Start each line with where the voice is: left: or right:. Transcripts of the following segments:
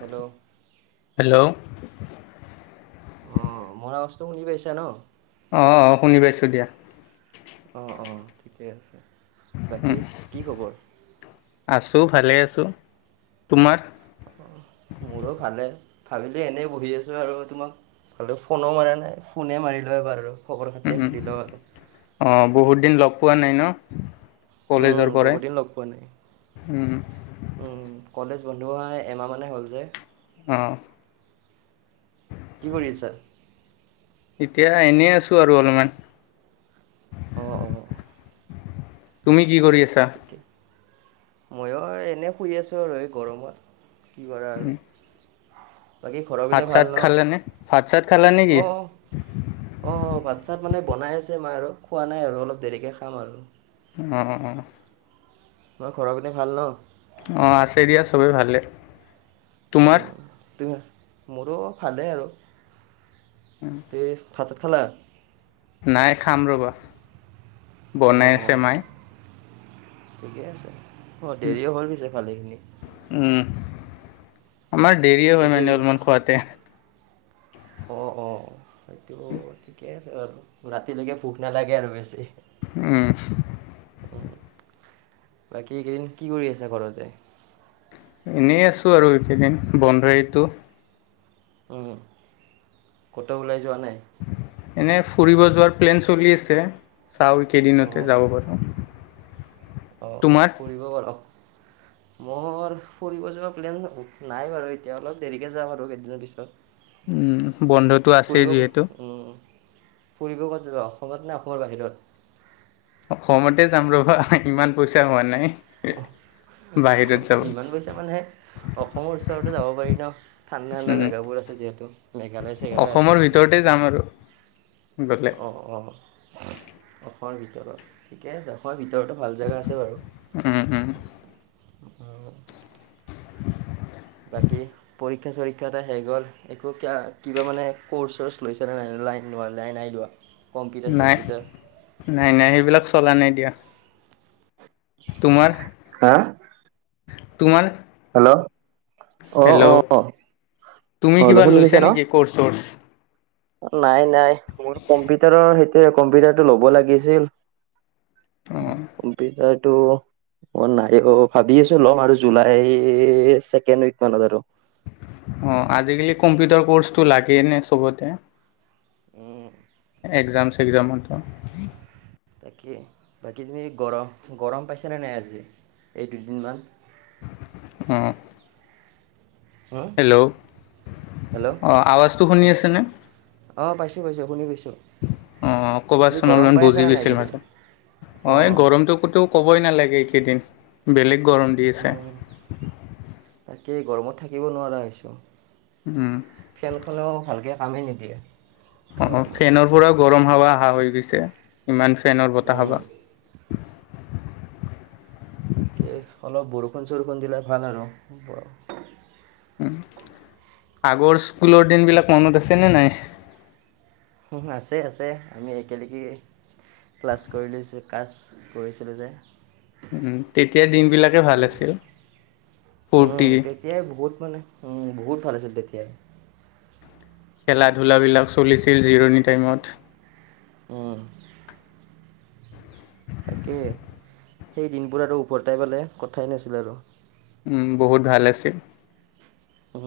right: Hello
left: hello
right: অ', মৰ আৱাজটো শুনি পাইছা ন
left: অ', - অ', শুনি পাইছো দিয়া।
right: অ', - অ', ঠিকেই আছে বাকী কি খবৰ?
left: আছোঁ ভালে আছোঁ তোমাৰ?
right: মোৰো ভালে ভাবিলো এনেই বহি আছো আৰু তোমাক বোলো ফোনো মাৰা নাই ফোনে মাৰি লও এবাৰ আৰু খবৰ খাতিয়ে সুধি লওঁ আৰু
left: অ', বহুত দিন লগ পোৱা নাই ন কলেজৰ
right: উম
left: পৰাই
right: বহুত দিন লগ পোৱা নাই
left: উম
right: উম কলেজ বন্ধু হোৱা এমাহমানে হ'ল যে
left: অ',
right: কি কৰি আছা?
left: এতিয়া এনেই আছো আৰু অলপমান
right: অ', -অ',
left: তুমি কি কৰি আছা?
right: ময়ো এনেই শুই আছোঁ আৰু এই গৰমত কি কৰা আৰু বাকী ঘৰহ পিনে
left: ভাত
right: ভাল
left: চাত
right: ন',
left: খালানে ভাত চাত খালা নেকি
right: অ', -অ', ভাল। ভাত চাত মানে বনাই আছে মই আৰু খোৱা নাই আৰু অলপ দেৰিকে খাম আৰু
left: অ', -অ',
right: তোমাৰ ঘৰৰপিনে ভাল ন?
left: অ', আছে দিয়া সবেই ভালে। তোমাৰ
right: মোৰো ভালেই আৰু তে ভাত চাত খালা?
left: নাই খাম ৰ'বা
right: অঁ
left: বনাই
right: অঁ
left: আছে মায়।
right: ঠিকে আছে অ', দেৰিয়ে হ'ল পিছে ভালেখিনি
left: উম আমাৰ দেৰিয়েই হয়
right: পিছে
left: মানে অলপমান খোৱাতে।
right: অ', -অ', সেইটো ঠিকে আছে বাৰু ৰাতিলৈকে ভোক নালাগে আৰু বেছি।
left: উম
right: বাকী এইকেইদিন কি কৰি আছা ঘৰতে?
left: এনেই আছো আৰু এইকেইদিন বন্ধইটো
right: ক'ত ওলাই যোৱা নাই?
left: এনেই ফুৰিব যোৱাৰ প্লেন চলি আছে চাওঁ এইকেইদিনতে যাব পাৰোঁ।
right: অ',
left: তোমাৰ
right: ফুৰিব পাৰ মৰ ফুৰিব যোৱা প্লেন নাই বাৰু এতিয়া অলপ দেৰিকে যাম আৰু কেইদিনৰ পিছত।
left: উম বন্ধটো আছেই
right: ফুৰিব
left: যিহেতু।
right: উম, ফুৰিব ক'ত অসমত নে অসমৰ বাহিৰত?
left: অসমতে যাম ৰবা ইমান পইচা হোৱা নাই। বাহিৰত যাব
right: ইমান পইচা মানে অসমৰ ওচৰতো যাব পাৰি ন, ঠাণ্ডা ঠাণ্ডা
left: উম,
right: জেগাবোৰ আছে যিহেতু মেঘালয় চেঘালয় আছে।
left: এক
right: অ' অ' অসমৰ ভিতৰত ঠিকে আছে, অসম ভিতৰত তেওঁতো ভাল জেগা আছে বাৰু।
left: উম, উম,
right: বাকী পৰীক্ষা চৰীক্ষা টো হৈ গ'ল একো ক কিবা মানে ক'ৰ্চ চৰ্চ লৈছানে নাই? লাইনোৱা লাইন নে লোৱা? কম্পিউটাৰ
left: নাই
right: চম্পিউটাৰ
left: নাই নাই, সেইবিলাক চলা নাই দিয়া। তোমাৰ?
right: হা?
left: তোমাৰ?
right: হেল্ল' আহ
left: হেল্ল'
right: অ'
left: তুমি
right: আহল
left: কিবা
right: শুনি
left: লৈছা
right: পাইছা ন?
left: নেকি ক'ৰ্চ চৰ্চ
right: নাই নাই মোৰ কম্পিউটাৰৰ সেইটো কম্পিউটাৰটো ল'ব লাগিছিল।
left: আহ।
right: মই নাই অ' ভাবি আছো লম আৰু জুলাই। এই চছেকেণ্ড উক মানত আৰু।
left: অ' আজিকালি কম্পিউটাৰ কৰ্চটো লাগেই নে চবতে।
right: উম।
left: এগ্জাম চেগ্জামটো
right: তাকেই বাকী তুমি গৰম, গৰম পাইছানে নাই আজি এই দুদিনমান?
left: হম।
right: হুম
left: হেল্ল'
right: হেল্ল'
left: অ' আৱাজটো শুনি আছেনে?
right: পাইছো পাইছো শুনি পাইছো।
left: আহ ক'বাচোন অলপমান বুজি
right: আছানে নাই
left: পাইছা ল
right: এইকেইদিন
left: মাজে
right: অঁ
left: অ' এই
right: অঁ
left: গৰমতটো তোও ক'বই নালাগে। দিন বেলেগ গৰম দি আছে।
right: কি গৰমত থাকিব নোৱাৰা হৈছোঁ, ফেনখনেও ভালকৈ কামেই নিদিয়ে।
left: অ'
right: গৰমত
left: ফেনৰ পৰাও গৰম হাৱা আহা হৈ গৈছে ইমান ফেনৰ বতাহ বাহ
right: তাকে অলপ বৰষুণ চৰষুণ দিলে ভাল আৰু বৰ
left: উ আগৰ স্কুলৰ দিন বিলাক মনত আছেনে নাই?
right: আছে আছে আমি একেলগে ক্লাছ কৰি ক্লাছ কৰিছিলোঁ যে।
left: তেতিয়া দিনবিলাকে ভাল আছিল। ফূৰ্তি
right: তেতিয়াই বহুত মানে বহুত ভাল আছিল তেতিয়াই।
left: খেলা ধূলাবিলাক চলিছিল জিৰণি টাইমত।
right: অ'। তাকে সেই দিনবোৰ আৰু উওভৰটাই পালে কথাই নাছিল আৰু।
left: উম বহুত ভাল আছিল।
right: উ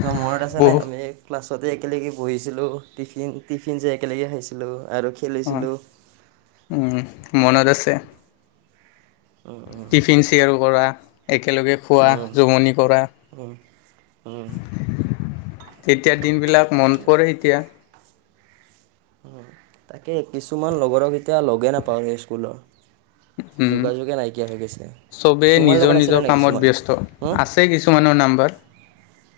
right: ত মূৰত আছে নে
left: বহু
right: আমি ক্াছ তে একেলগে বহিছিলোঁ টিফিন টিফিন যে একেলগে খাইছিলোঁ। আৰু
left: অঁ
right: খেলিছিলোঁ।
left: মনত আছে। টিফিন শ্বেয়াৰ কৰা একেলগে খোৱা
right: উম,
left: জমনি কৰা।
right: উম, উম।
left: তেতিয়া দিনবলাক
right: ঠিক
left: মনত
right: আছে।
left: পৰে এতিয়া।
right: তাকে কিছুমান লগৰক এতিয়া লগে নাপাওঁ সেই স্কুলৰ
left: উম
right: যোগাযোগে নাইকিয়া হৈ গৈছে
left: চবেই
right: তোমাৰ
left: নিজৰ
right: লগত আছেনে
left: নিজৰ
right: নাই
left: কামত
right: কিছুমান?
left: ব্যস্ত
right: হম,
left: আছে কিছুমানৰ নাম্বাৰ
right: [unintelligible]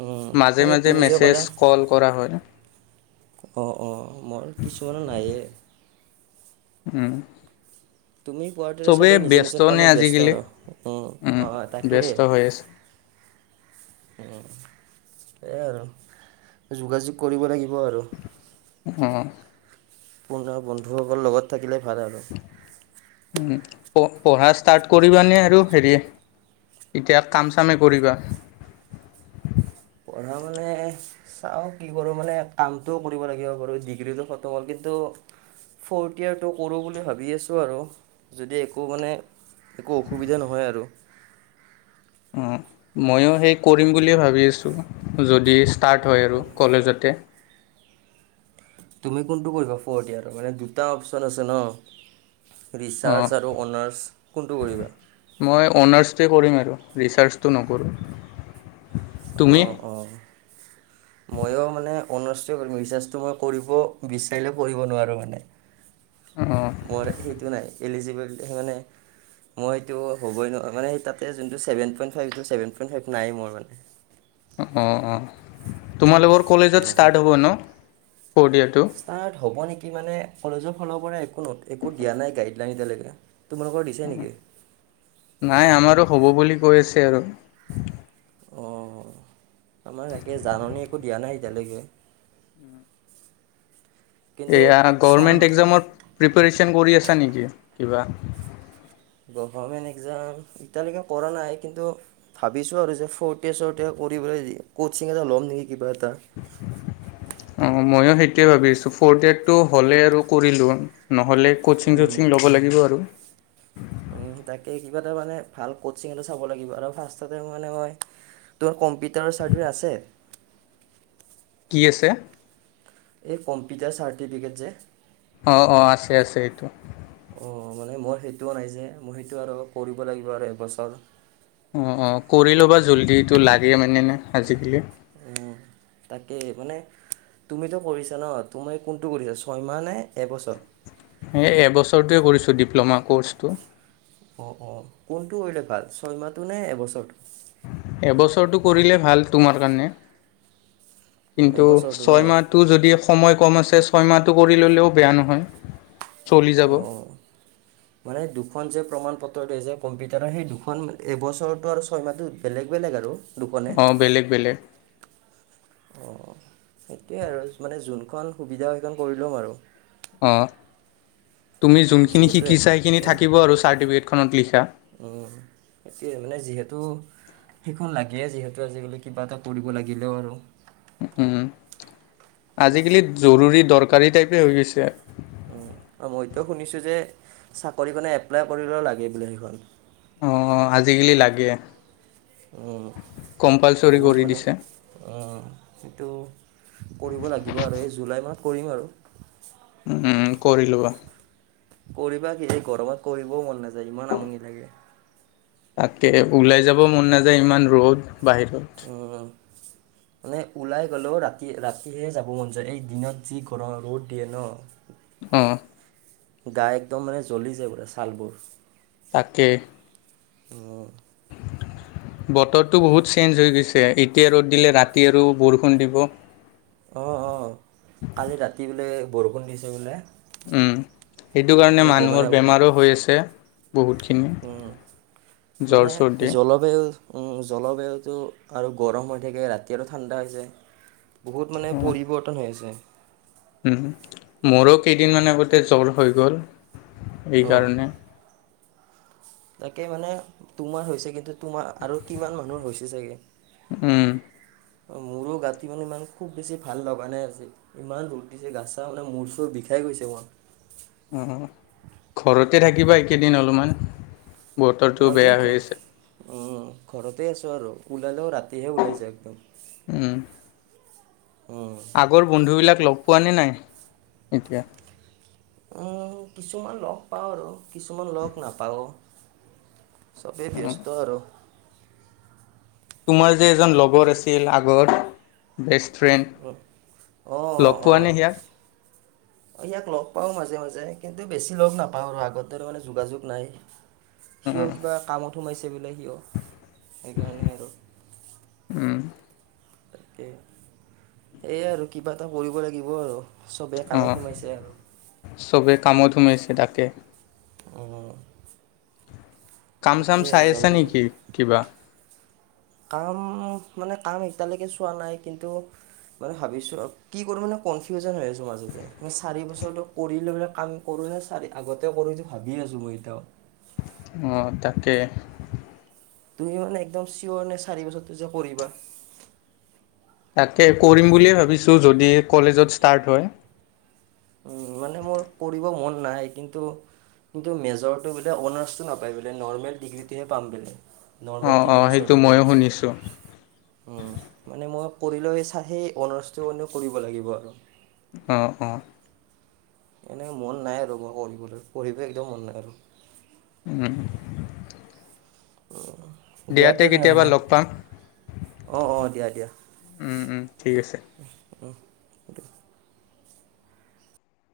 right: উম,
left: মাজে
right: সেই
left: মাজে
right: তুমি
left: মেছেজ কল কৰা হয়
right: অঁ অঁ মোৰ কিছুমানৰ নায়েই
left: উম
right: তুমি কোৱাৰ দৰে
left: চবেই
right: সবেই নিজৰ নিজৰ
left: ব্যস্তনে
right: কামত ব্যস্ত
left: আজিকালি
right: আৰু উম অ তাকেই
left: ব্যস্ত হৈ আছে
right: ওম সেয়াই আৰু যোগাযোগ কৰিব লাগিব আৰু
left: অ
right: পোৱণা বন্ধুসকল লগত থাকিলে ভাল আৰু
left: প পঢ়া ষ্টাৰ্ট কৰিবানে আৰু হেৰি এতিয়া কাম চামে কৰিবা
right: [unintelligible] পঢ়া মানে চাওঁ কি কৰোঁ মানে কামটোও কৰিব লাগিব বাৰু ডিগ্ৰীটো ফতম হ'ল কিন্তু ফ'ৰ্থ ইয়েৰটো কৰোঁ বুলি ভাবি আছোঁ আৰু যদি একো মানে একো অসুবিধা নহয় আৰু
left: অ ময়ো সেই কৰিম বুলিয়ে ভাবি আছোঁ যদি ষ্টাৰ্ট হয় আৰু কলেজতে
right: তুমি কোনটো কৰিবা ফৰ্ত ইয়াৰৰ মানে দুটা অপচন আছে ন
left: অঁ
right: ৰিচাৰ্চ আৰু অনাৰ্ছ কোনটো কৰিবা
left: ৰিচাৰ্জটো নকৰোঁ তুমি
right: অঁ অঁ ময়ো মানে অনাচ্ টোৱে কৰিম ৰিচাৰ্জটো মই কৰিব বিচাৰিলেও পঢ়িব নোৱাৰোঁ মানে
left: অঁ
right: মৰ সেইটো নাই এলিজেবেল সেই মানে মই সেইটো হ'বই নোৱাৰোঁ মানে সেই তাতে যোনটো seven point five seven point five নাই মোৰ মানে
left: অঁ অঁ তোমালোকৰ কলেজত
right: উম,
left: ষ্টাৰ্ট হ'ব ন ফ'ৰ্থ ইয়েৰটো
right: ষ্টাৰ্ট হ'ব নেকি মানে কলেজৰ ফালৰ পৰা একো নটি--একো দিয়া নাই গাইডলাইন এতিয়ালেকে
left: নাই আমাৰো হ'ব বুলি কৈছে আৰু
right: অঁ আমাৰ তাকে জাননী একো দিয়া নাই এতিয়ালেকে
left: এয়া গভাৰ্মেণ্ট এক্জামৰ প্ৰিপৰেচন কৰি আছা নিকি কিবা
right: গভাৰ্মেন্ট এক্জাম এতিয়ালেকে কৰা নাই কিন্তু ভাবিছো আৰু যে ফৰতে চৰতে দি পেলাই ই কচিং এটা ল'ম নিকি কিবা এটা
left: অঁ ময়ো সেইটোৱে ভাবি আছো ফ'ৰ ডেতটো হ'লে আৰু কৰি লম ন নহ'লে ক'চিং
right: উম,
left: চ'চিং ল'ব লাগিব আৰু
right: উম তাকে কিবা এটা মানে ভাল কচিং এটো চাব লাগিব আৰু ফাৰ্ষ্টতে মানে মই তোমাৰ কম্পিউটাৰ চাৰ্টিফে আছে
left: কি আছে
right: এই কম্পিউটাৰ চাৰ্টিফিকেট যে
left: অ অ আছে আছে এইটো
right: অ মানে মই সেইটোও নাই যে মই সেইটো আৰু কৰিব লাগিব আৰু এবছৰ
left: অ অ কৰি ল'বা জল্দি এটো লাগে মানে নে আজিকালি
right: তাকে মানে তুমিতো কৰিছা ন তুমি কোনটো কৰিছা ছয়মাহ নে এবছৰ
left: এই এবছৰটোৱে কৰিছোঁ ডিপ্ল'মা ক'ৰ্চটো
right: অ অ কোনটো কৰিলে ভাল ছয়মাহটো নে এবছৰটো
left: এবছৰটো কৰিলে ভাল তোমাৰ কাৰণে
right: অঁ,
left: কিন্তু
right: এবছৰটো ন
left: ছয় মাহটো যদি সময় কম আছে ছয় মাহ কৰি ল'লেও বেয়া নহয় চলি যাব
right: অহ' মানে দুখন যে প্ৰমণ পত্ৰ ত' দেই যে কম্পিউটাৰৰ সেই দুখন এইবছৰৰতো আৰু ছয় মাহটো বেলেগ বেলেগ আৰু। দূখনে।
left: অঁ বেলেগ বেলেগ
right: অহ। সেইটোয়ে আৰু মানে যোনখন সুবিধা সেইখন কৰি লম আৰু।
left: অহ' তুমি যোনখিনি
right: যিহেতুৱে
left: শিকিছা সেইখিনি থাকিব আৰু চাৰ্টিফিকেটখনত লিখা।
right: অহ' [unintelligible] মানে যিহেতু সেইখন লাগেই যিহেতু আজিকালি কিবা এটা কৰিব লাগিলেও আৰু।
left: উম' আজিকালি জৰুৰী দৰকাৰী টাইপে হৈ গৈছে আৰু।
right: মইতো শুনিছো যে চাকৰি কৰণে এপ্লাই কৰিলেও লাগে বোলে সেইখন।
left: অহ' আজিকালি লাগে।
right: উম'।
left: কম্পালচৰি
right: বহুত
left: কৰি
right: মানে
left: দিছে
right: অহ, সেইটো কৰিব লাগিব আৰু এই জুলাই মাহ কৰিম আৰু।
left: উম' কৰি লোৱা।
right: কৰিবা কি এই গৰমত কৰিবও মন নাযায় ইমান আমনি লাগে।
left: তাতকে ওলাই যাব মন নাযায় ইমান ৰ'দ বাহিৰত।
right: উম, মানে ওলাই গ'লেও ৰাতি ৰাতিহে যাব মন যায় এই দিনত যি গৰম ৰ'দ দিয়ে ন।
left: হম।
right: গাই একদম মানে জ্বলি যায় বো ছালবোৰ।
left: তাকে।
right: উম'। [unintelligible]
left: বতৰটো বহুত চেঞ্চ হৈ গৈছে এতিয়া ৰ'দ দিলে, ৰাতি আৰু বৰষুণ দিব।
right: অহ', অহ' কালি ৰাতি বোলে বৰষুণ দিছে বোলে।
left: উম' সেইটো কাৰণে
right: মই গমেই
left: মানুহৰ
right: নাপাওঁ
left: বেমাৰো হৈ আছে। বহুতখিনি
right: উম'
left: জ্বৰ
right: মানে
left: চৰ্দি
right: জলবায়ু। উম' জলবায়ুতটো আৰু গৰম হৈ থাকে ৰাতি আৰু ঠাণ্ডা হৈছে। বহুত মানে
left: অ',
right: পৰিৱৰ্তন হৈ আছে।
left: উম' মোৰো কেইদিনমান আগতে জ্বৰ হৈ গ'ল। এই
right: অঁ
left: কাৰণে।
right: তাকে মানে তোমাৰ হৈছে কিন্তু তোমাৰ আৰু কিমান মানুহৰ হৈছে চাগে।
left: হম।
right: মোৰো গাঁতো মানো ইমান খুব বেছি ভাল লগা নাই আজি, ইমান ৰ'দ দিছে গা ছা মানে মূৰ চুৰ বিষাই। শেষ হৈছে ওৱান।
left: উম', উম' ঘৰতে থাকিবা এইকেইদিন অলপমান। বতৰটোও
right: অঁ
left: বেয়া
right: কিন্তু
left: হৈ আছে।
right: ঘৰতে আছোঁ আৰু, ওলালেও ৰাতিহে ওলাই যা একদম।
left: উম,
right: উম,
left: আগৰ বন্ধুবিলাক লগ পোৱা নে নাই, এতিয়া।
right: উম' কিছুমান লগ পাওঁ আৰু কিছুমান লগ নাপাওঁ। চবেই
left: অ',
right: ব্যস্ত আৰু।
left: তোমাৰ যে এজন লগৰ
right: এতিয়া।
left: আছিল আগৰ বেষ্ট ফ্ৰেন
right: উম,
left: লগ পোৱা নে সিয়াক।
right: অহ' ইয়াক লগ পাওঁ মাজে মাজে, কিন্তু বেছি লগ নাপাওঁ, আৰু আগৰ দৰে মানে যোগাযোগ নাই। সিও
left: উম,
right: কিবা কামত সোমাইছে বোলে সিও সেইকাৰণে আৰু।
left: উম,
right: তাকে, সেয়াই আৰু কিবা এটা কৰিব লাগিব আৰু। চবেই কামত
left: অহ'
right: সোমাইছে আৰু
left: চবে কামত সুমাইছে তাকে।
right: অহ'।
left: কাম চাম চাই আছা
right: জল্দি
left: নেকি কিবা।
right: কাম মানে কাম এতিয়ালৈকে চোৱা নাই, কিন্তু মানে ভাবিছো কি কৰো মানে কনফিজন হৈ আছো মাজতে, চাৰি বছৰটো কৰিলোৱেই কাম কৰ চাৰি আগতে কৰোটো ভাবি আছো মই এতিয়াও
left: অঁ তাকে
right: তুমি মানে একদম চিয়ৰ নে চাৰি বছৰ যে কৰিবা
left: তাকে কৰিম বুলিয়ে ভাবিছোঁ যদি কলেজত ষ্টাৰ্ট হয়
right: উম, মানে মোৰ কৰিব মন নাই কিন্তু কিন্তু মেজৰটো বোলে অনাৰ্ছটো নাপায় বোলে নৰ্মেল ডিগ্ৰীটোহে পাম বলে নৰ্মেল
left: অঁ
right: তিনি
left: অঁ
right: বছৰ
left: সেইটো ময়ো
right: দুবৰিলে
left: শুনিছোঁ
right: মানে মই কৰি লৈ চাই সেই অনাৰ্চটো কৰিব লাগিব আৰু
left: অঁ অঁ
right: এনেক মন নাই আৰু মই পঢ়িবলৈ পঢ়িব একদম মন নাই আৰু
left: উম
right: দিয়াতে তেনেহ'লে
left: লগ পাম
right: অঁ অঁ দিয়া দিয়া
left: ঠিক আছে
right: দিয়